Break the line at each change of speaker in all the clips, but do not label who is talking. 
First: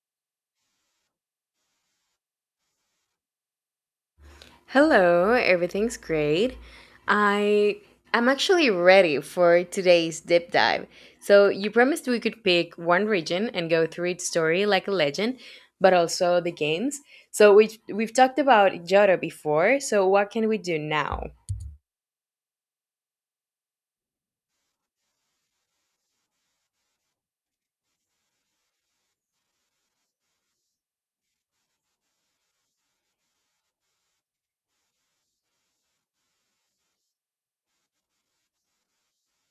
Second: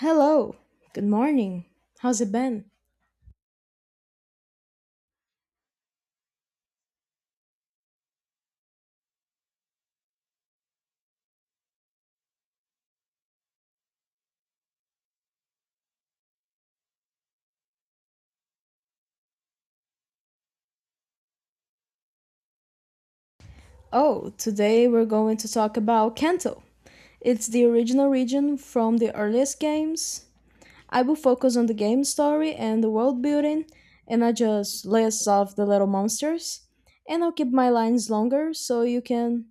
Hello, good morning. How's it been?
Hello, everything's great. I am actually ready for today's deep dive. So, you promised we could pick one region and go through its story like a legend, but also the games. So, we've talked about Johto before, so what can we do now?
Oh, today we're going to talk about Kanto. It's the original region from the earliest games. I will focus on the game story and the world building, and I just list off the little monsters. And I'll keep my lines longer so you can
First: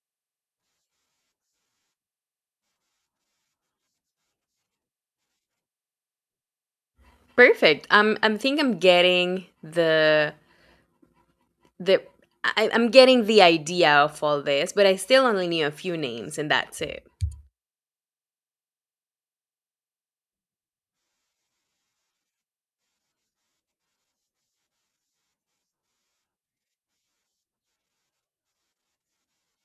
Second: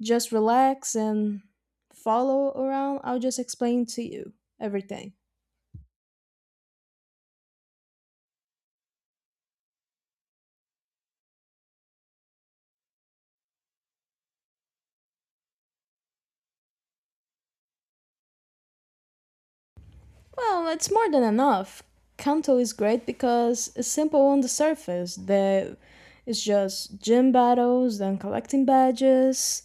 just relax and follow around. I'll just explain to you everything.
Perfect. I'm think I'm getting the I, I'm getting the idea of all this, but I still only knew a few names and that's it.
Well, it's more than enough. Kanto is great because it's simple on the surface. The It's just gym battles and collecting badges,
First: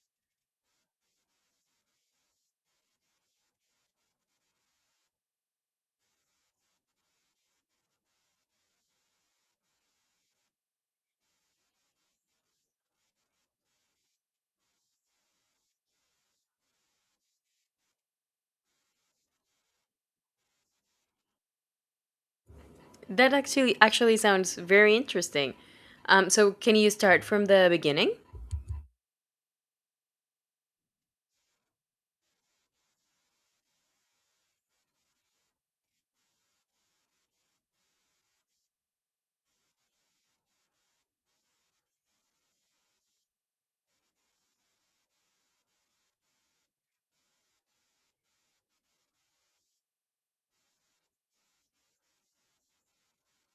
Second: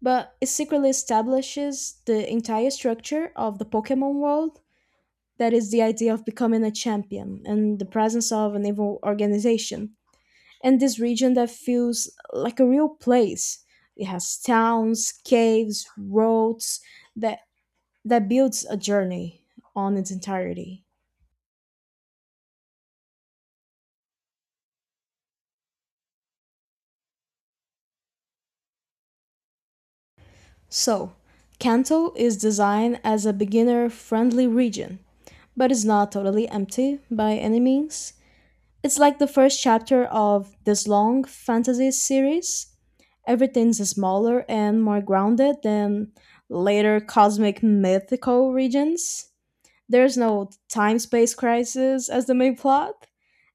but it secretly establishes the entire structure of the Pokemon world. That is the idea of becoming a champion and the presence of an evil organization. And this region that feels like a real place. It has towns, caves, roads that that builds a journey on its entirety.
That actually sounds very interesting. So can you start from the beginning?
So, Kanto is designed as a beginner friendly region, but it's not totally empty by any means. It's like the first chapter of this long fantasy series. Everything's smaller and more grounded than later cosmic mythical regions. There's no time space crisis as the main plot.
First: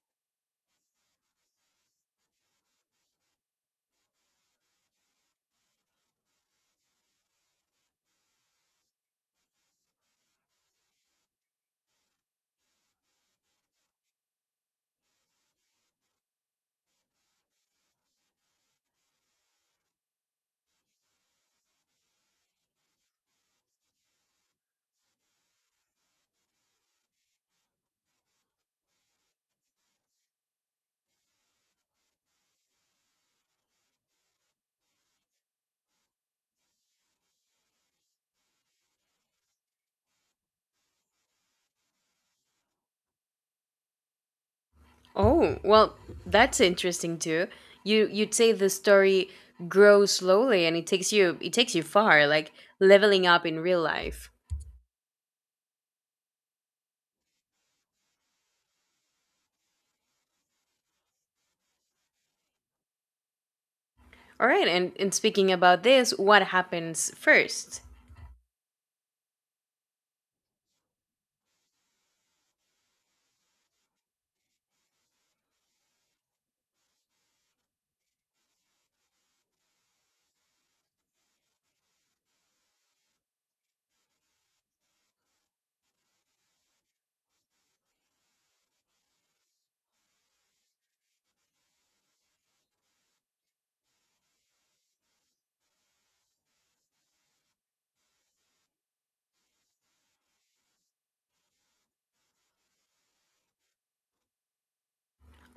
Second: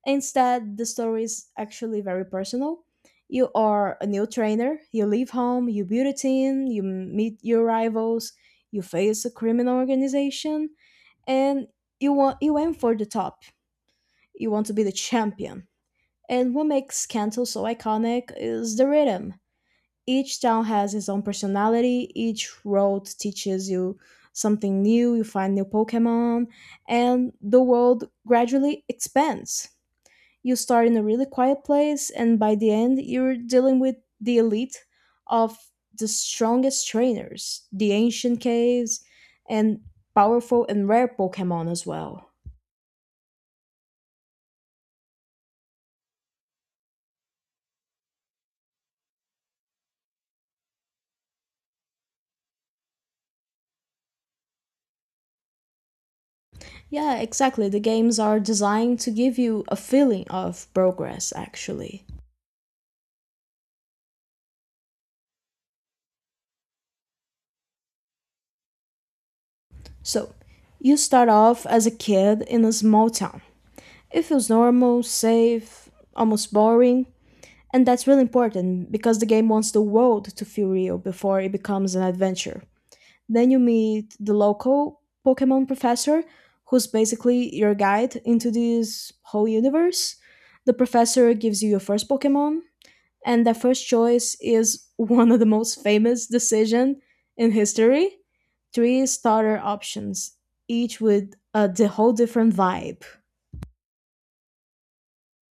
Instead, the story is actually very personal. You are a new trainer, you leave home, you build a team, you meet your rivals, you face a criminal organization, and you aim for the top. You want to be the champion. And what makes Kanto so iconic is the rhythm. Each town has its own personality, each road teaches you something new, you find new pokemon, and the world gradually expands. You start in a really quiet place, and by the end you're dealing with the elite of the strongest trainers, the ancient caves, and powerful and rare pokemon as well.
Oh, well, that's interesting too. You you'd say the story grows slowly and it takes you far, like leveling up in real life.
Yeah, exactly, the games are designed to give you a feeling of progress actually.
All right, and speaking about this, what happens first?
So, you start off as a kid in a small town. It feels normal, safe, almost boring, and that's really important because the game wants the world to feel real before it becomes an adventure. Then you meet the local Pokemon professor, who's basically your guide into this whole universe. The professor gives you your first Pokemon, and the first choice is one of the most famous decision in history. Three starter options, each with a the whole different vibe.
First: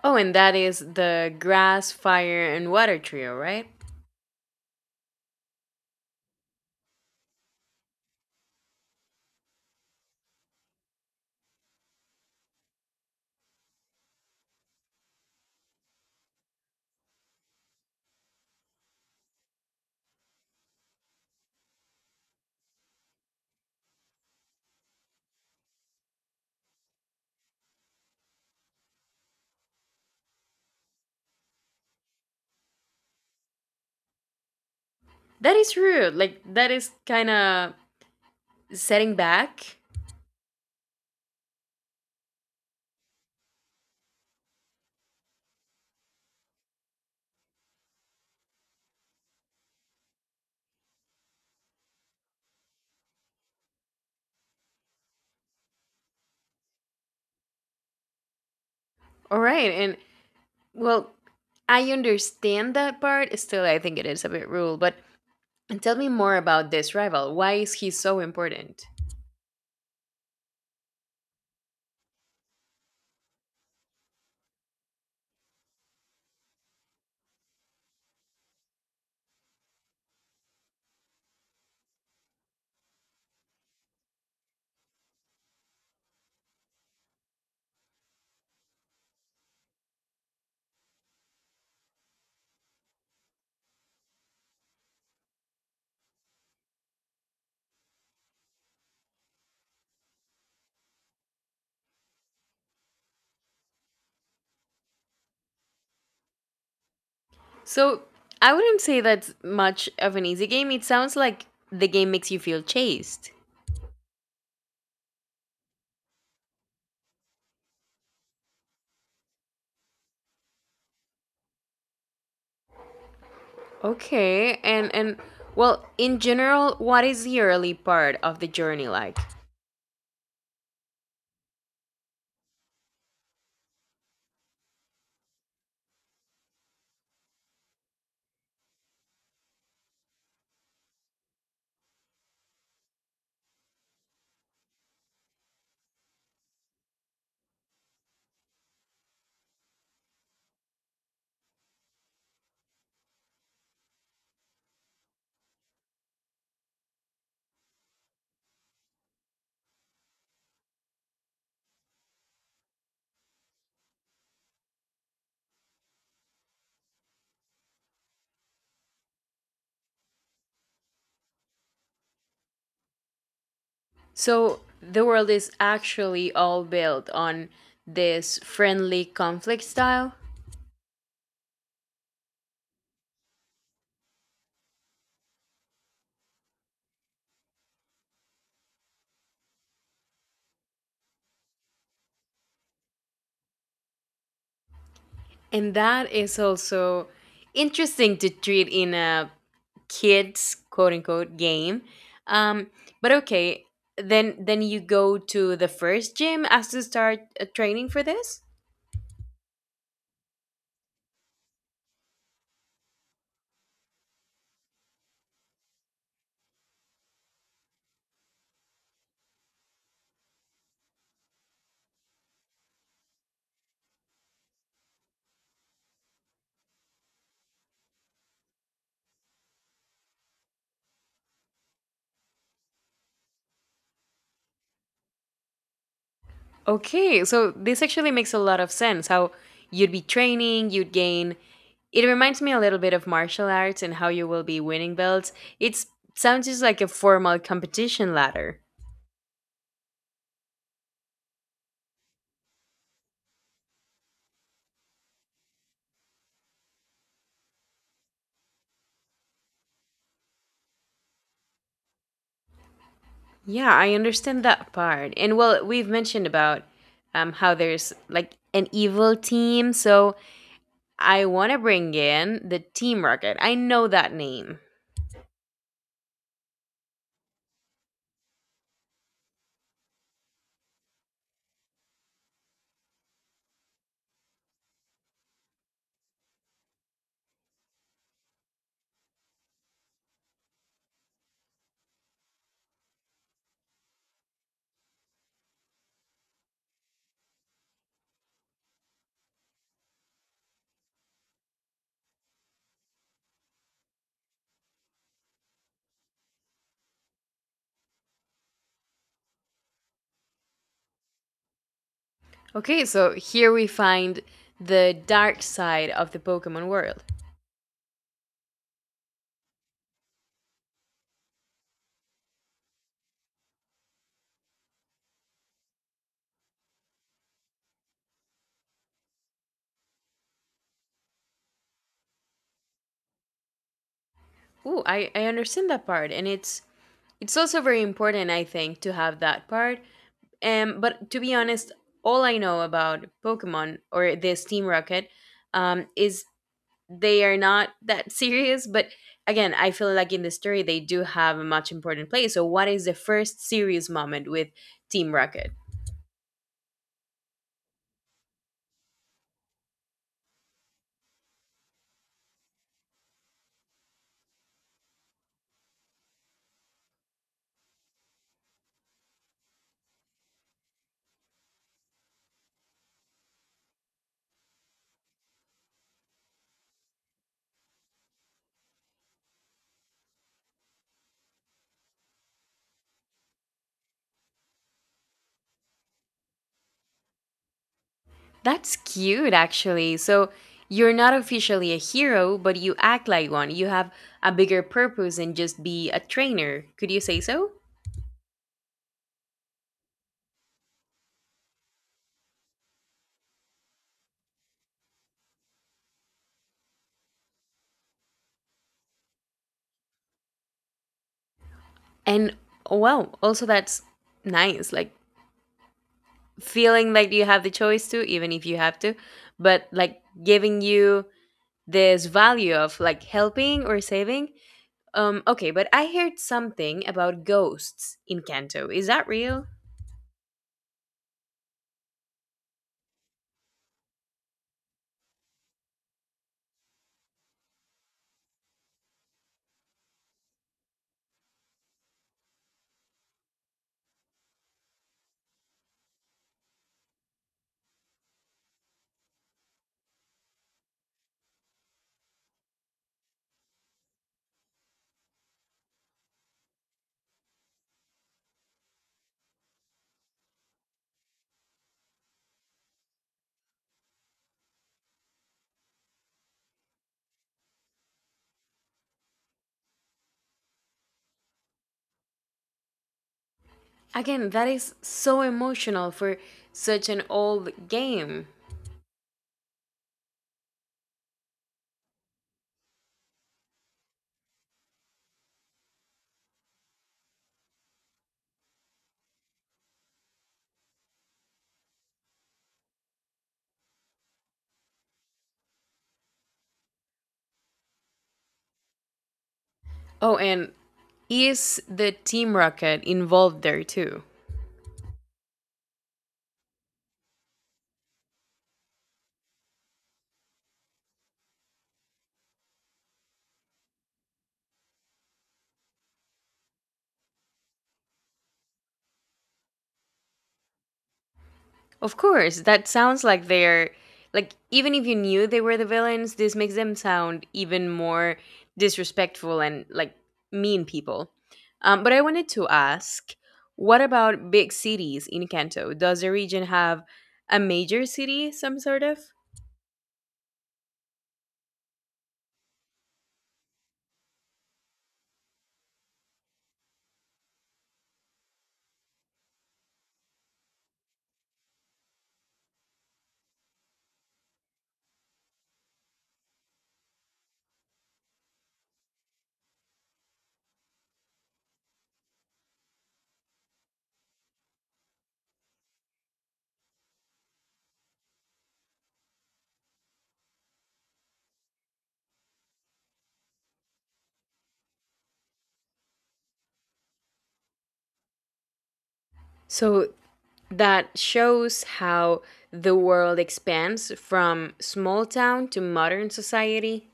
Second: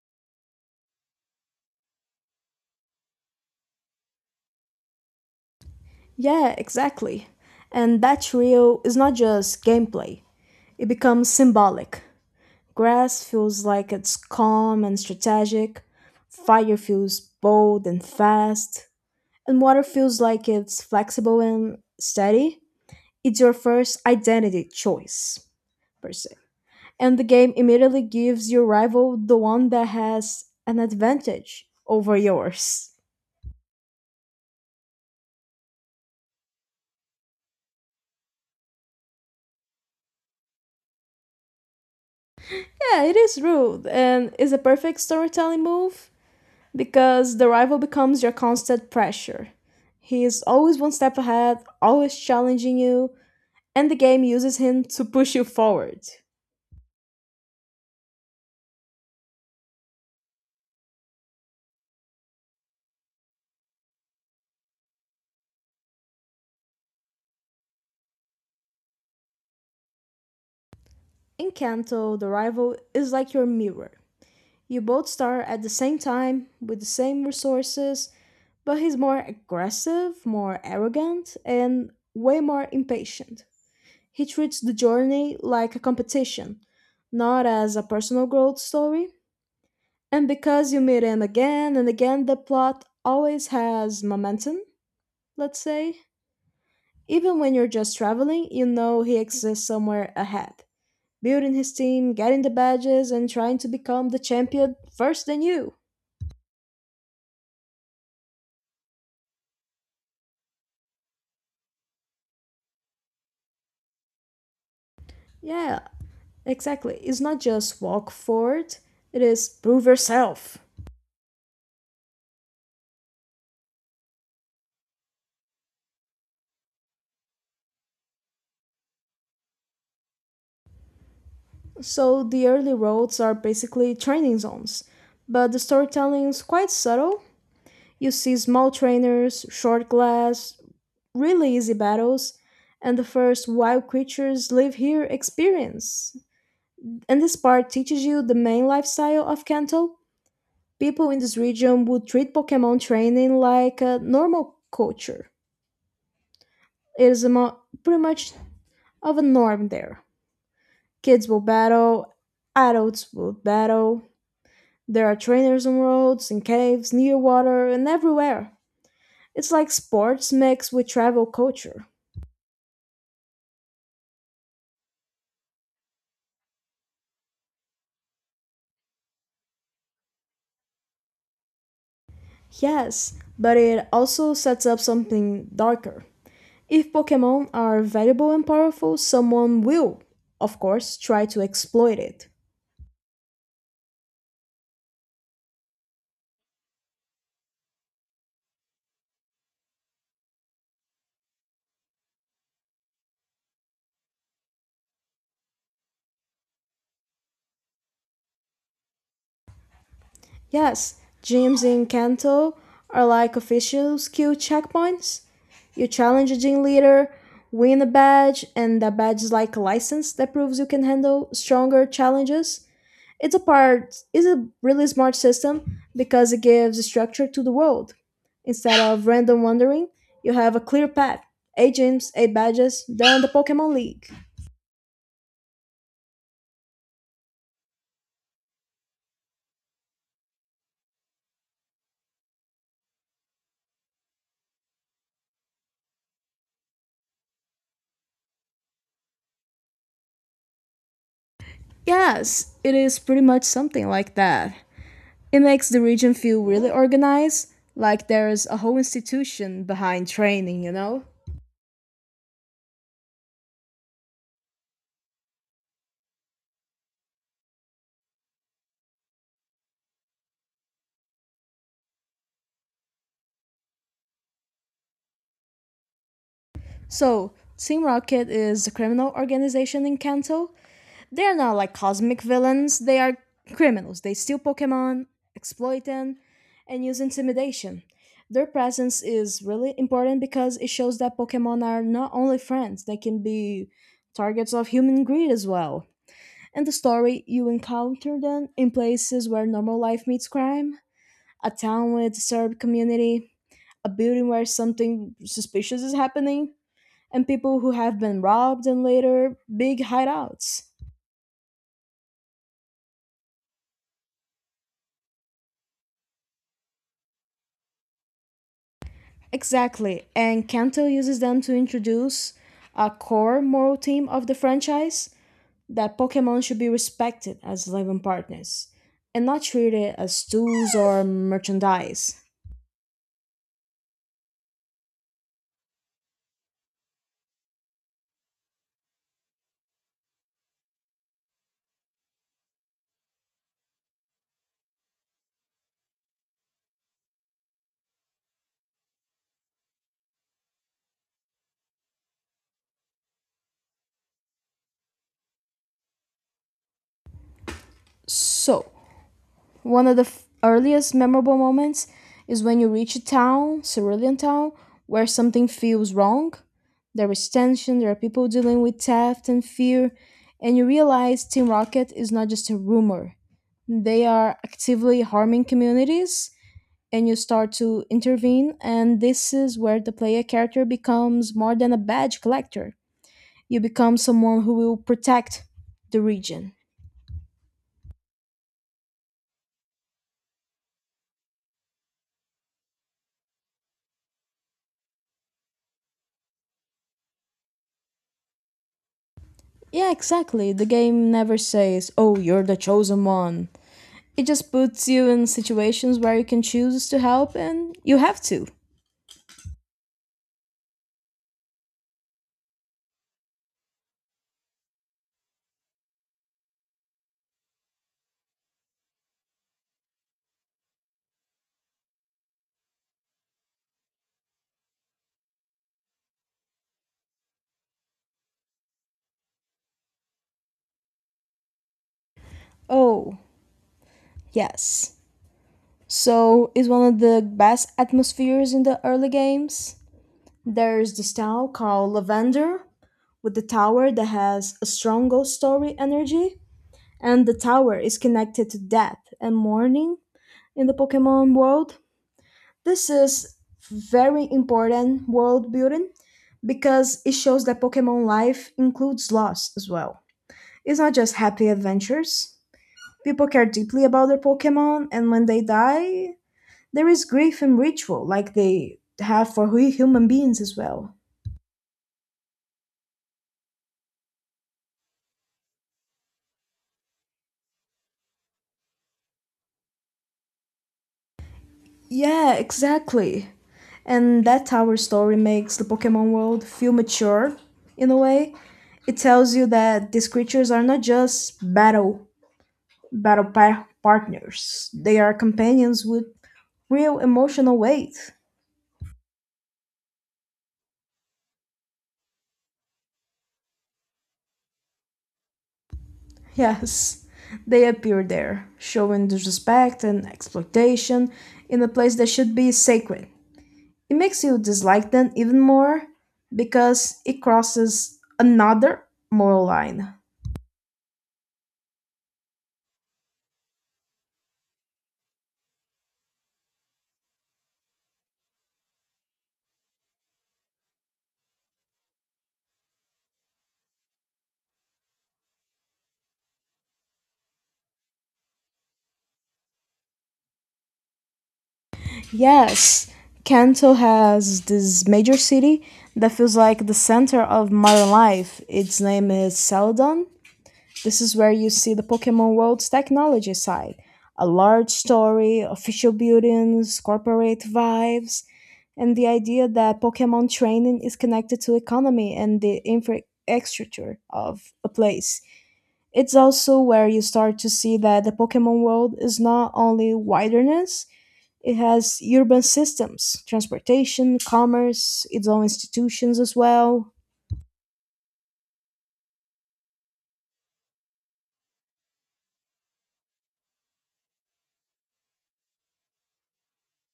Oh, and that is the grass, fire, and water trio, right?
Yeah, exactly. And that trio is not just gameplay; it becomes symbolic. Grass feels like it's calm and strategic. Fire feels bold and fast, and water feels like it's flexible and steady. It's your first identity choice, per se. And the game immediately gives your rival the one that has an advantage over yours.
That is rude. Like that is kind of setting back.
Yeah, it is rude and is a perfect storytelling move because the rival becomes your constant pressure. He is always one step ahead, always challenging you, and the game uses him to push you forward.
All right, and well, I understand that part. Still, I think it is a bit rude. But tell me more about this rival. Why is he so important?
In Kanto, the rival is like your mirror. You both start at the same time, with the same resources, but he's more aggressive, more arrogant, and way more impatient. He treats the journey like a competition, not as a personal growth story. And because you meet him again and again, the plot always has momentum, let's say. Even when you're just traveling, you know he exists somewhere ahead, building his team, getting the badges, and trying to become the champion first than you.
So, I wouldn't say that's much of an easy game. It sounds like the game makes you feel chased.
Yeah, exactly. It's not just walk forward, it is prove yourself.
Okay, and well, in general, what is the early part of the journey like?
So the early roads are basically training zones, but the storytelling is quite subtle. You see small trainers, short glass, really easy battles, and the first wild creatures live here experience. And this part teaches you the main lifestyle of Kanto. People in this region would treat Pokemon training like a normal culture. It is pretty much of a norm there. Kids will battle, adults will battle, there are trainers on roads, in caves, near water, and everywhere. It's like sports mixed with travel culture.
So, the world is actually all built on this friendly conflict style,
Yes, but it also sets up something darker. If Pokemon are valuable and powerful, someone will, of course, try to exploit it.
and that is also interesting to treat in a kids quote unquote game, um but okay, then you go to the first gym as to start training for this.
Yes, gyms in Kanto are like official skill checkpoints. You challenge a gym leader, win a badge, and that badge is like a license that proves you can handle stronger challenges. It's a part is a really smart system because it gives structure to the world. Instead of random wandering, you have a clear path. 8 gyms, 8 badges, then the Pokemon League.
Okay, so this actually makes a lot of sense how you'd be training, you'd gain, it reminds me a little bit of martial arts and how you will be winning belts. It sounds just like a formal competition ladder.
Yes, it is pretty much something like that. It makes the region feel really organized, like there's a whole institution behind training, you know?
Yeah, I understand that part, and well, we've mentioned about, how there's like an evil team, so I want to bring in the Team Rocket. I know that name.
So, Team Rocket is a criminal organization in Kanto. They are not like cosmic villains. They are criminals. They steal Pokemon, exploit them, and use intimidation. Their presence is really important because it shows that Pokemon are not only friends, they can be targets of human greed as well. In the story, you encounter them in places where normal life meets crime, a town with a disturbed community, a building where something suspicious is happening, and people who have been robbed and later big hideouts.
Okay, so here we find the dark side of the Pokemon world.
Exactly, and Kanto uses them to introduce a core moral theme of the franchise, that Pokemon should be respected as living partners and not treated as tools or merchandise.
Ooh, I understand that part, and it's also very important, I think, to have that part. But to be honest, all I know about Pokemon or this Team Rocket, is they are not that serious. But again, I feel like in the story they do have a much important place. So, what is the first serious moment with Team Rocket?
So, One of the f- earliest memorable moments is when you reach a town, Cerulean Town, where something feels wrong. There is tension, there are people dealing with theft and fear, and you realize Team Rocket is not just a rumor. They are actively harming communities, and you start to intervene, and this is where the player character becomes more than a badge collector. You become someone who will protect the region.
That's cute, actually. So you're not officially a hero, but you act like one. You have a bigger purpose than just be a trainer. Could you say so?
Yeah, exactly. The game never says, oh, you're the chosen one. It just puts you in situations where you can choose to help and you have to.
And oh, wow, also that's nice. Like feeling like you have the choice to, even if you have to, but like giving you this value of like helping or saving. Okay, but I heard something about ghosts in Kanto. Is that real?
Oh, yes. So, it's one of the best atmospheres in the early games. There's this town called Lavender with the tower that has a strong ghost story energy, and the tower is connected to death and mourning in the Pokemon world. This is very important world building because it shows that Pokemon life includes loss as well. It's not just happy adventures. People care deeply about their Pokemon, and when they die, there is grief and ritual like they have for we human beings as well.
Again, that is so emotional for such an old game.
Yeah, exactly. And that's how our story makes the Pokemon world feel mature in a way. It tells you that these creatures are not just partners. They are companions with real emotional weight.
Oh, and is the Team Rocket involved there too?
Yes, they appear there, showing disrespect and exploitation in a place that should be sacred. It makes you dislike them even more because it crosses another moral line.
Of course, that sounds like they're like even if you knew they were the villains, this makes them sound even more disrespectful and like mean people. But I wanted to ask, what about big cities in Kanto? Does the region have a major city, some sort of?
Yes, Kanto has this major city that feels like the center of modern life. Its name is Celadon. This is where you see the Pokemon world's technology side. A large story, official buildings, corporate vibes, and the idea that Pokemon training is connected to economy and the infrastructure of a place. It's also where you start to see that the Pokemon world is not only wilderness, it has urban systems, transportation, commerce, its own institutions as well.
So that shows how the world expands from small town to modern society.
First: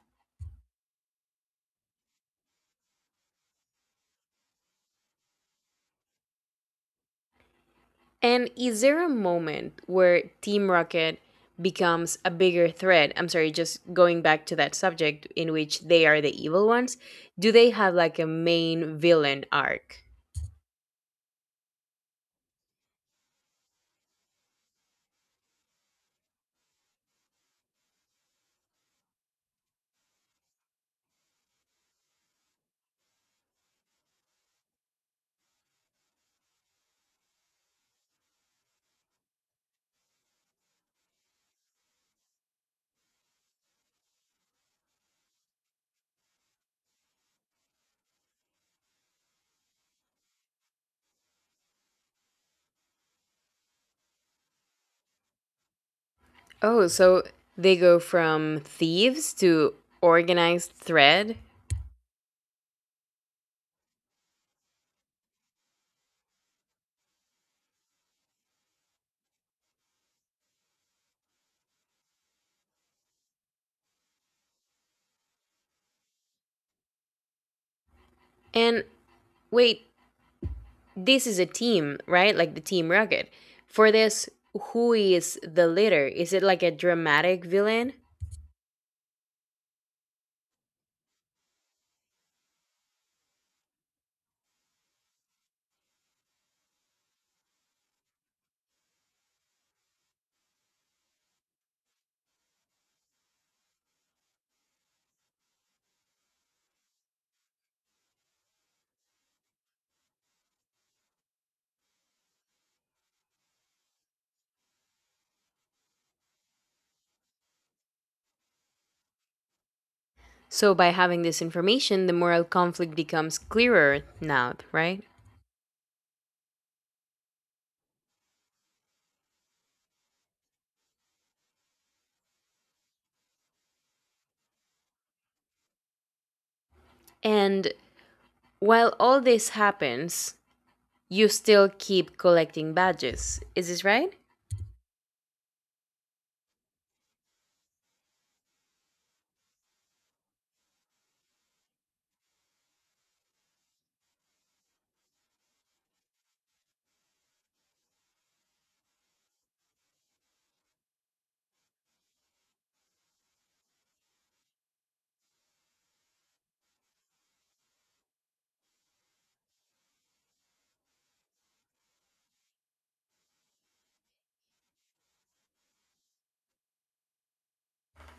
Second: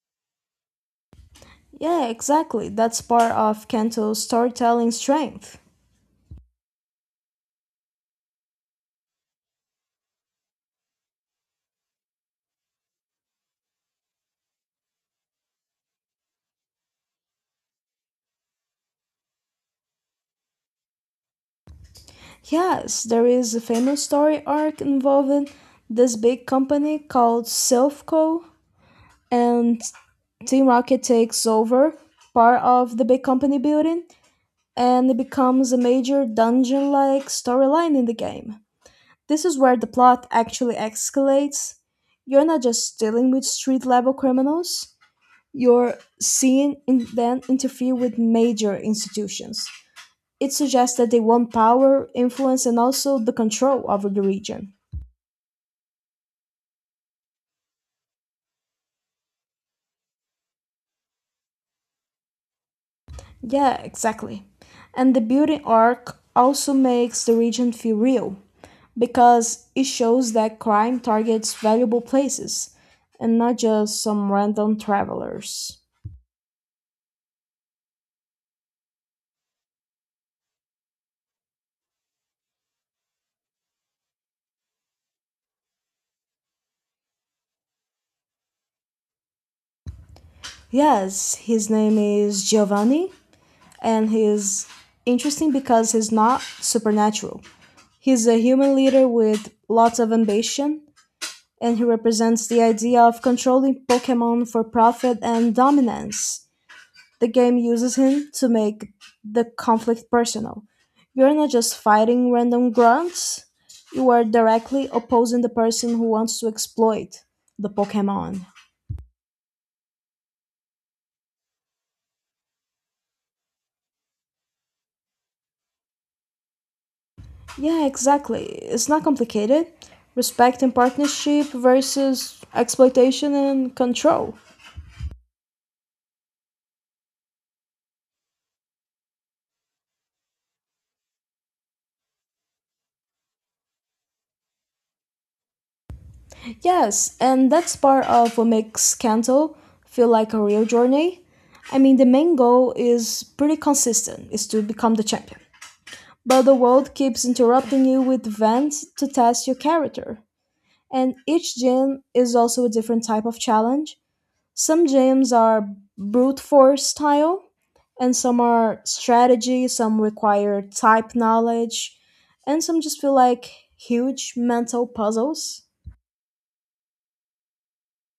Yeah, exactly. That's part of Kanto's storytelling strength.
And is there a moment where Team Rocket becomes a bigger threat? I'm sorry, just going back to that subject in which they are the evil ones. Do they have like a main villain arc?
Yes, there is a famous story arc involving this big company called Silfco, and Team Rocket takes over part of the big company building, and it becomes a major dungeon like storyline in the game. This is where the plot actually escalates. You're not just dealing with street level criminals, you're seeing them interfere with major institutions. It suggests that they want power, influence, and also the control over the region.
Oh, so they go from thieves to organized thread?
Yeah, exactly. And the building arc also makes the region feel real because it shows that crime targets valuable places and not just some random travelers.
And wait, this is a team, right? Like the Team Rocket. For this, who is the leader? Is it like a dramatic villain?
Yes, his name is Giovanni and he's interesting because he's not supernatural. He's a human leader with lots of ambition and he represents the idea of controlling Pokemon for profit and dominance. The game uses him to make the conflict personal. You're not just fighting random grunts, you are directly opposing the person who wants to exploit the Pokemon.
So, by having this information, the moral conflict becomes clearer now, right?
Yeah, exactly. It's not complicated. Respect and partnership versus exploitation and control.
And while all this happens, you still keep collecting badges. Is this right?
Yes, and that's part of what makes Kanto feel like a real journey. I mean, the main goal is pretty consistent, is to become the champion. But the world keeps interrupting you with events to test your character. And each gym is also a different type of challenge. Some gyms are brute force style, and some are strategy, some require type knowledge, and some just feel like huge mental puzzles.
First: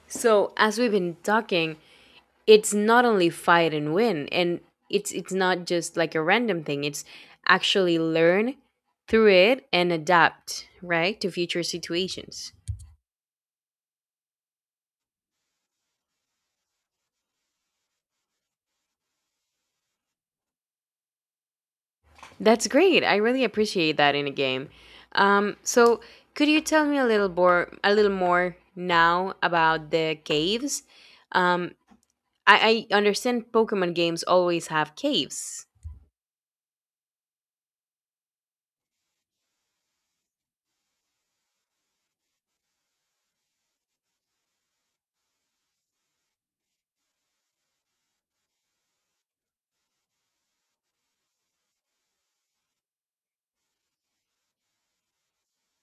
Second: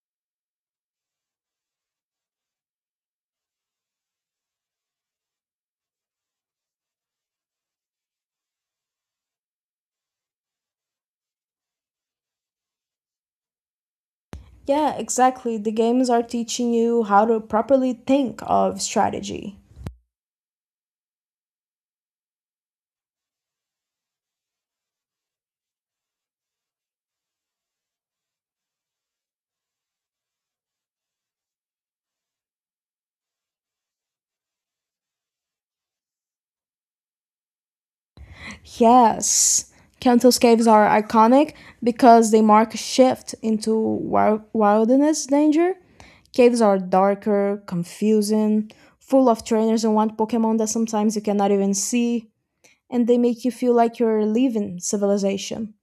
So, as we've been talking, it's not only fight and win, and it's not just like a random thing. It's actually learn through it and adapt, right, to future situations.
Yeah, exactly. The games are teaching you how to properly think of strategy.
That's great. I really appreciate that in a game. So could you tell me a little more now about the caves? Um, I understand Pokemon games always have caves.
Yes. Kanto's caves are iconic because they mark a shift into wilderness danger. Caves are darker, confusing, full of trainers and wild Pokemon that sometimes you cannot even see, and they make you feel like you're leaving civilization.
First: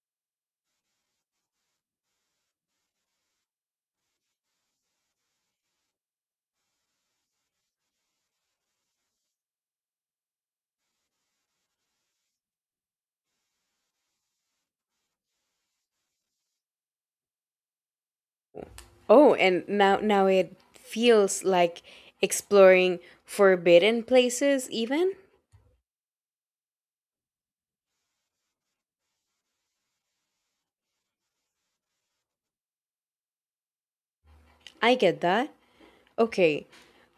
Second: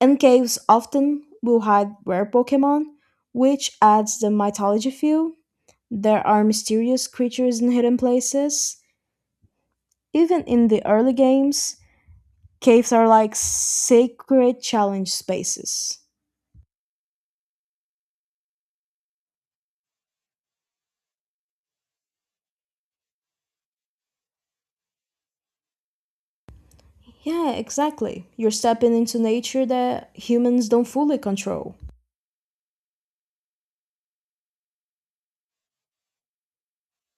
And caves often will hide rare Pokemon, which adds the mythology feel. There are mysterious creatures in hidden places. Even in the early games, caves are like sacred challenge spaces.
Oh, and now it feels like exploring forbidden places even?
Yeah, exactly. You're stepping into nature that humans don't fully control.
I get that. Okay.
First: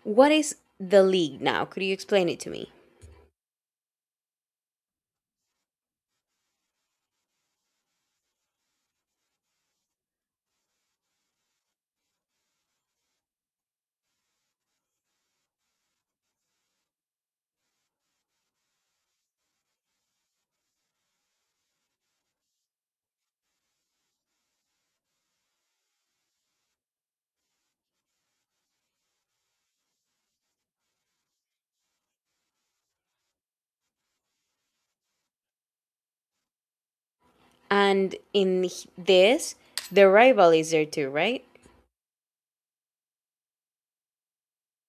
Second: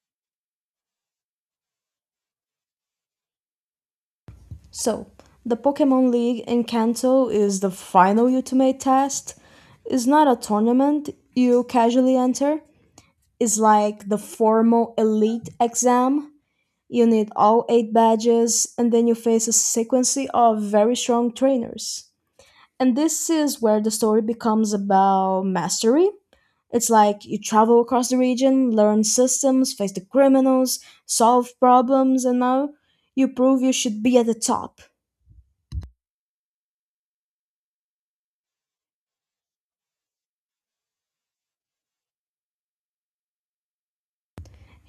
What is the league now? Could you explain it to me?
So, the Pokemon League in Kanto is the final ultimate test. It's not a tournament you casually enter, it's like the formal elite exam. You need all 8 badges, and then you face a sequence of very strong trainers. And this is where the story becomes about mastery. It's like you travel across the region, learn systems, face the criminals, solve problems, and now you prove you should be at the top.
And in this, the rival is there too, right?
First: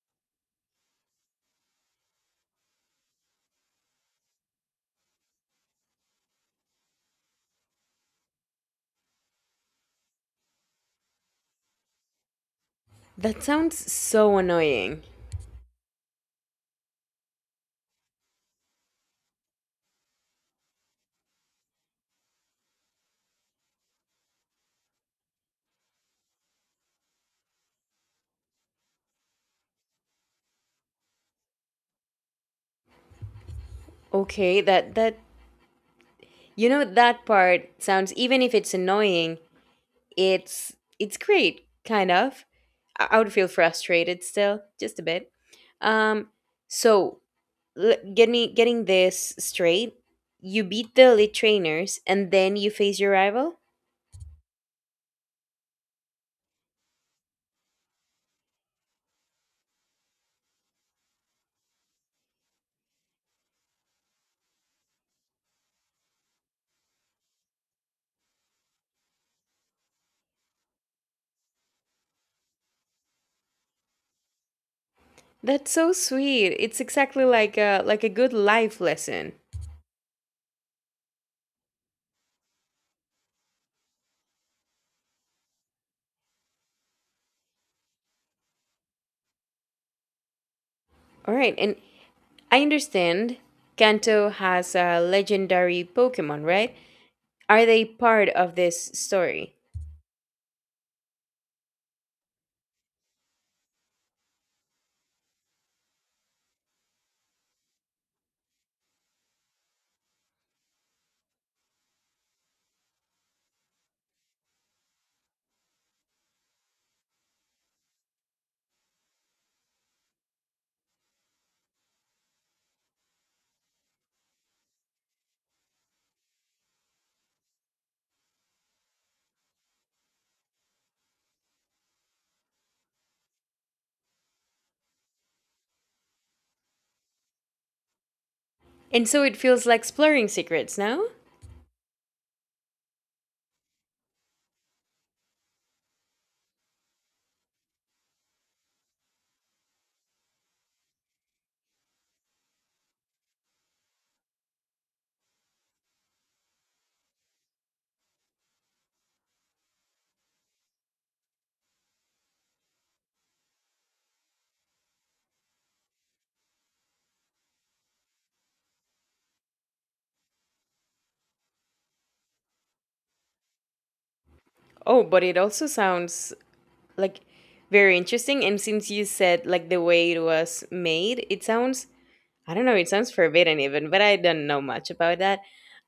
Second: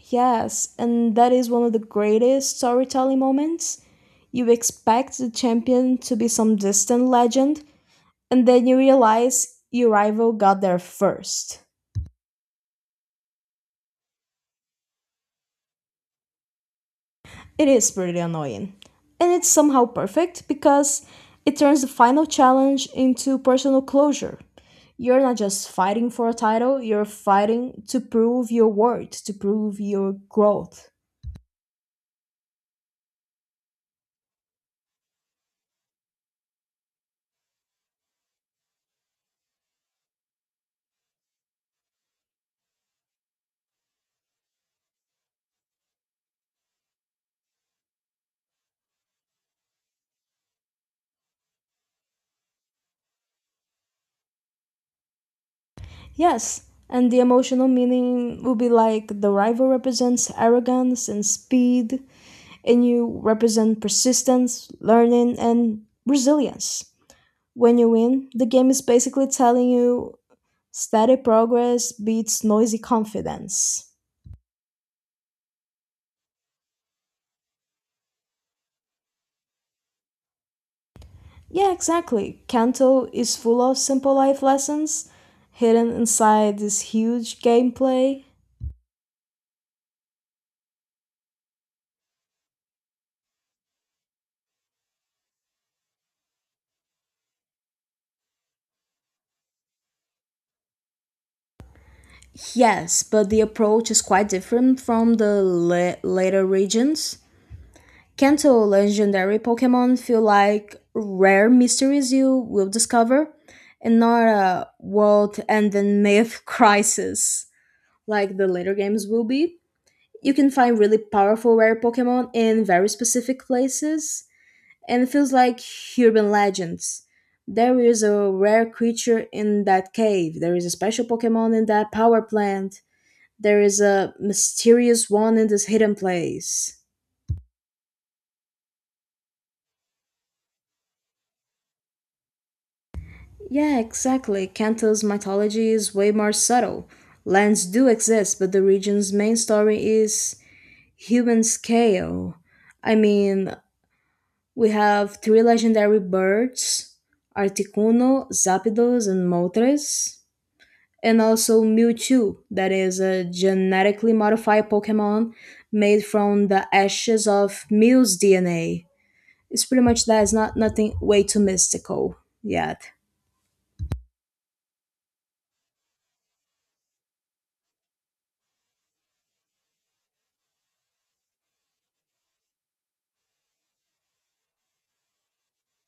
Yes, and that is one of the greatest storytelling moments. You expect the champion to be some distant legend, and then you realize your rival got there first.
That sounds so annoying.
It is pretty annoying. And it's somehow perfect because it turns the final challenge into personal closure. You're not just fighting for a title, you're fighting to prove your worth, to prove your growth.
Okay, that you know that part sounds even if it's annoying, it's great kind of. I would feel frustrated still, just a bit. Um so get me getting this straight. You beat the elite trainers and then you face your rival?
Yes, and the emotional meaning will be like the rival represents arrogance and speed, and you represent persistence, learning, and resilience. When you win, the game is basically telling you steady progress beats noisy confidence.
That's so sweet. It's exactly like a good life lesson.
Yeah, exactly. Kanto is full of simple life lessons hidden inside this huge gameplay.
All right, and I understand Kanto has a legendary Pokemon, right? Are they part of this story?
Yes, but the approach is quite different from the later regions. Kanto legendary Pokemon feel like rare mysteries you will discover and not a world ending myth crisis like the later games will be. You can find really powerful rare Pokemon in very specific places, and it feels like urban legends. There is a rare creature in that cave, there is a special Pokemon in that power plant, there is a mysterious one in this hidden place.
And so it feels like exploring secrets, no?
Yeah, exactly. Kanto's mythology is way more subtle. Lands do exist, but the region's main story is human scale. I mean, we have three legendary birds: Articuno, Zapdos, and Moltres. And also Mewtwo, that is a genetically modified Pokemon made from the ashes of Mew's DNA. It's pretty much that, it's not nothing way too mystical yet.
Oh, but it also sounds like very interesting. And since you said like the way it was made, it sounds I don't know, it sounds forbidden even, but I don't know much about that.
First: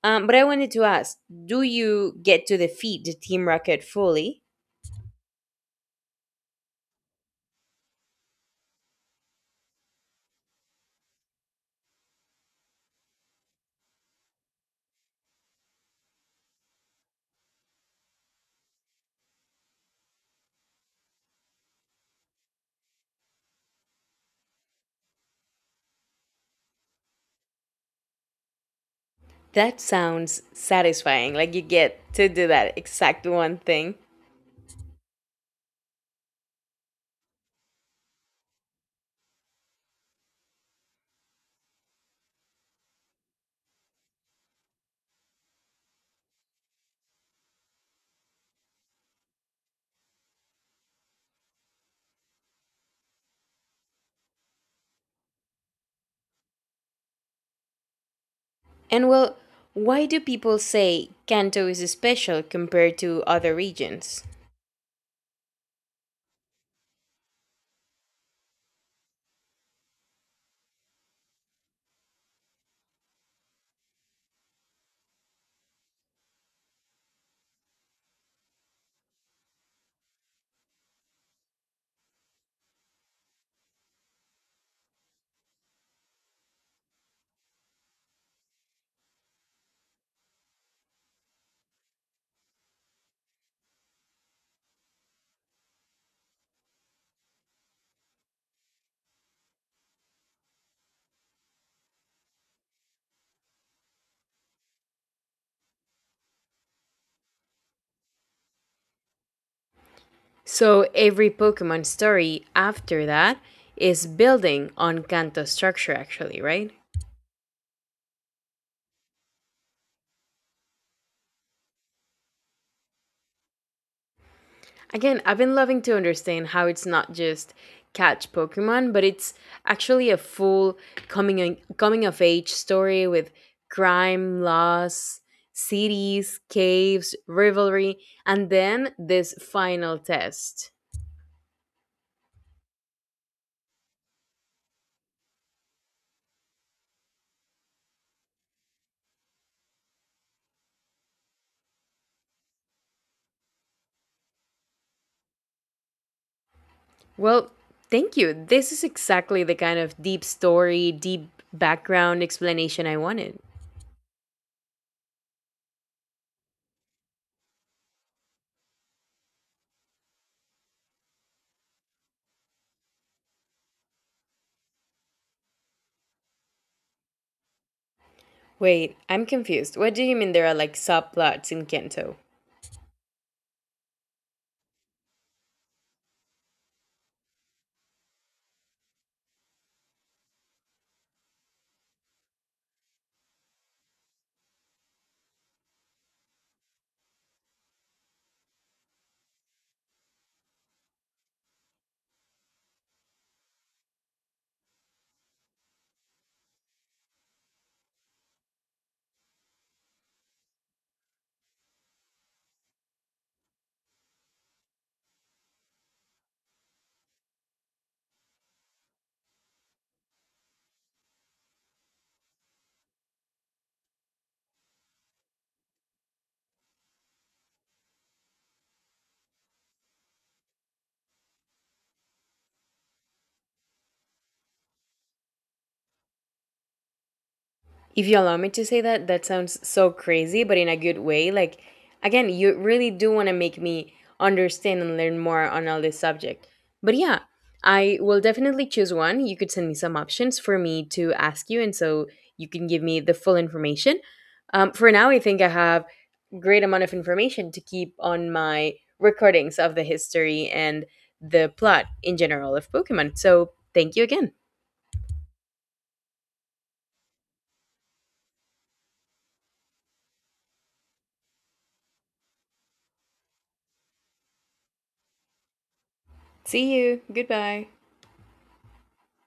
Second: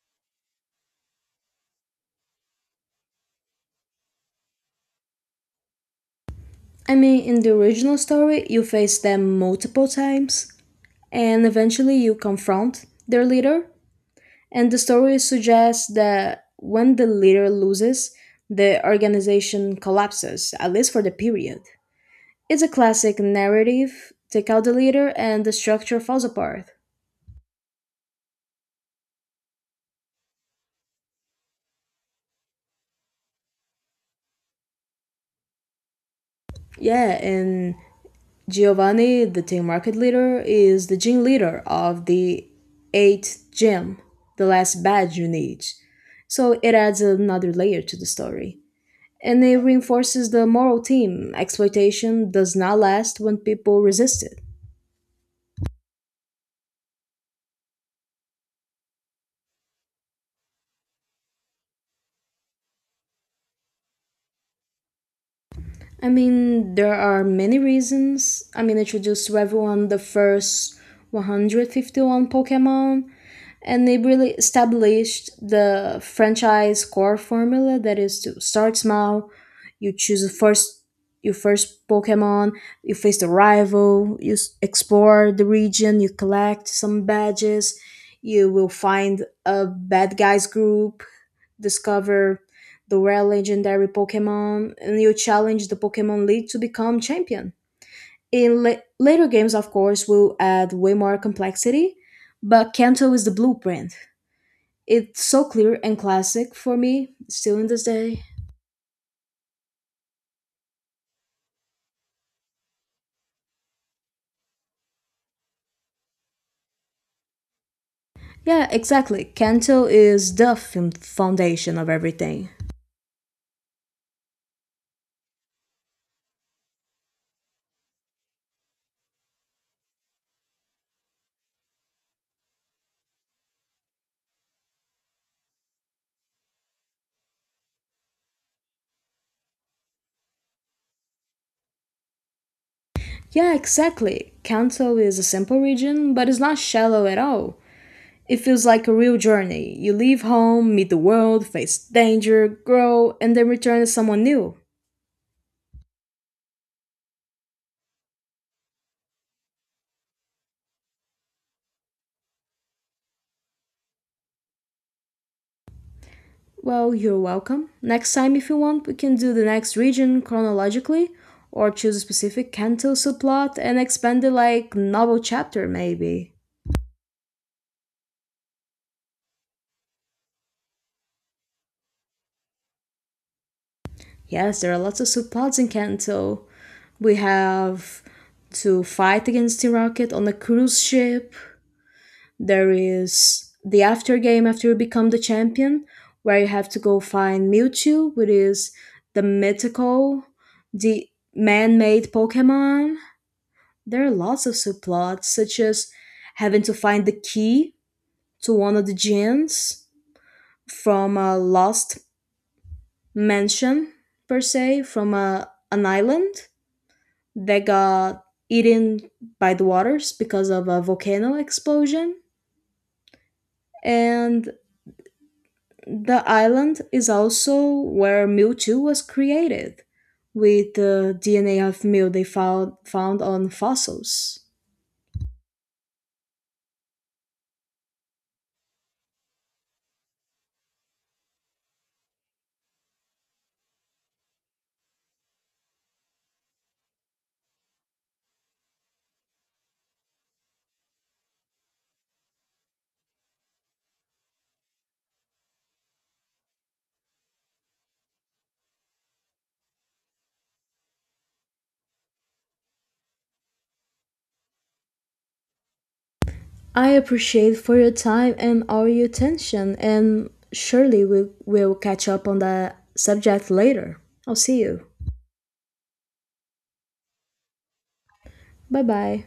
But I wanted to ask, do you get to defeat the Team Rocket fully?
I mean, in the original story, you face them multiple times, and eventually you confront their leader. And the story suggests that when the leader loses, the organization collapses, at least for the period. It's a classic narrative: take out the leader, and the structure falls apart.
That sounds satisfying. Like you get to do that exact one thing.
Yeah, and Giovanni, the team market leader, is the gym leader of the eighth gym, the last badge you need. So it adds another layer to the story. And it reinforces the moral theme: exploitation does not last when people resist it.
And well, why do people say Kanto is special compared to other regions?
I mean, there are many reasons. I mean, introduced to everyone the first 151 Pokemon, and they really established the franchise core formula that is to start small, you choose the first your first Pokemon, you face the rival, you explore the region, you collect some badges, you will find a bad guys group, discover the rare legendary Pokemon, and you challenge the Pokemon League to become champion. In later games, of course, will add way more complexity, but Kanto is the blueprint. It's so clear and classic for me, still in this day.
So every Pokemon story after that is building on Kanto structure actually, right?
Yeah, exactly. Kanto is the foundation of everything.
Again, I've been loving to understand how it's not just catch Pokemon, but it's actually a full coming of age story with crime, loss, cities, caves, rivalry, and then this final test.
Yeah, exactly. Kanto is a simple region, but it's not shallow at all. It feels like a real journey. You leave home, meet the world, face danger, grow, and then return as someone new.
Well, thank you. This is exactly the kind of deep story, deep background explanation I wanted.
Well, you're welcome. Next time, if you want, we can do the next region chronologically, or choose a specific Kanto subplot and expand it like novel chapter, maybe.
Wait, I'm confused. What do you mean there are like subplots in Kento?
Yes, there are lots of subplots in Kanto. We have to fight against the rocket on a cruise ship. There is the after game after you become the champion, where you have to go find Mewtwo, which is the mythical, the man-made Pokemon. There are lots of subplots, such as having to find the key to one of the gyms from a lost mansion per se, from a an island that got eaten by the waters because of a volcano explosion. And the island is also where Mewtwo was created, with the DNA of Mew they found, found on fossils.
If you allow me to say that, that sounds so crazy, but in a good way. Like, again, you really do want to make me understand and learn more on all this subject. But yeah, I will definitely choose one. You could send me some options for me to ask you, and so you can give me the full information. For now, I think I have great amount of information to keep on my recordings of the history and the plot in general of Pokemon. So thank you again.
I appreciate for your time and all your attention, and surely we will catch up on the subject later. I'll see you.
See you. Goodbye.
Bye bye.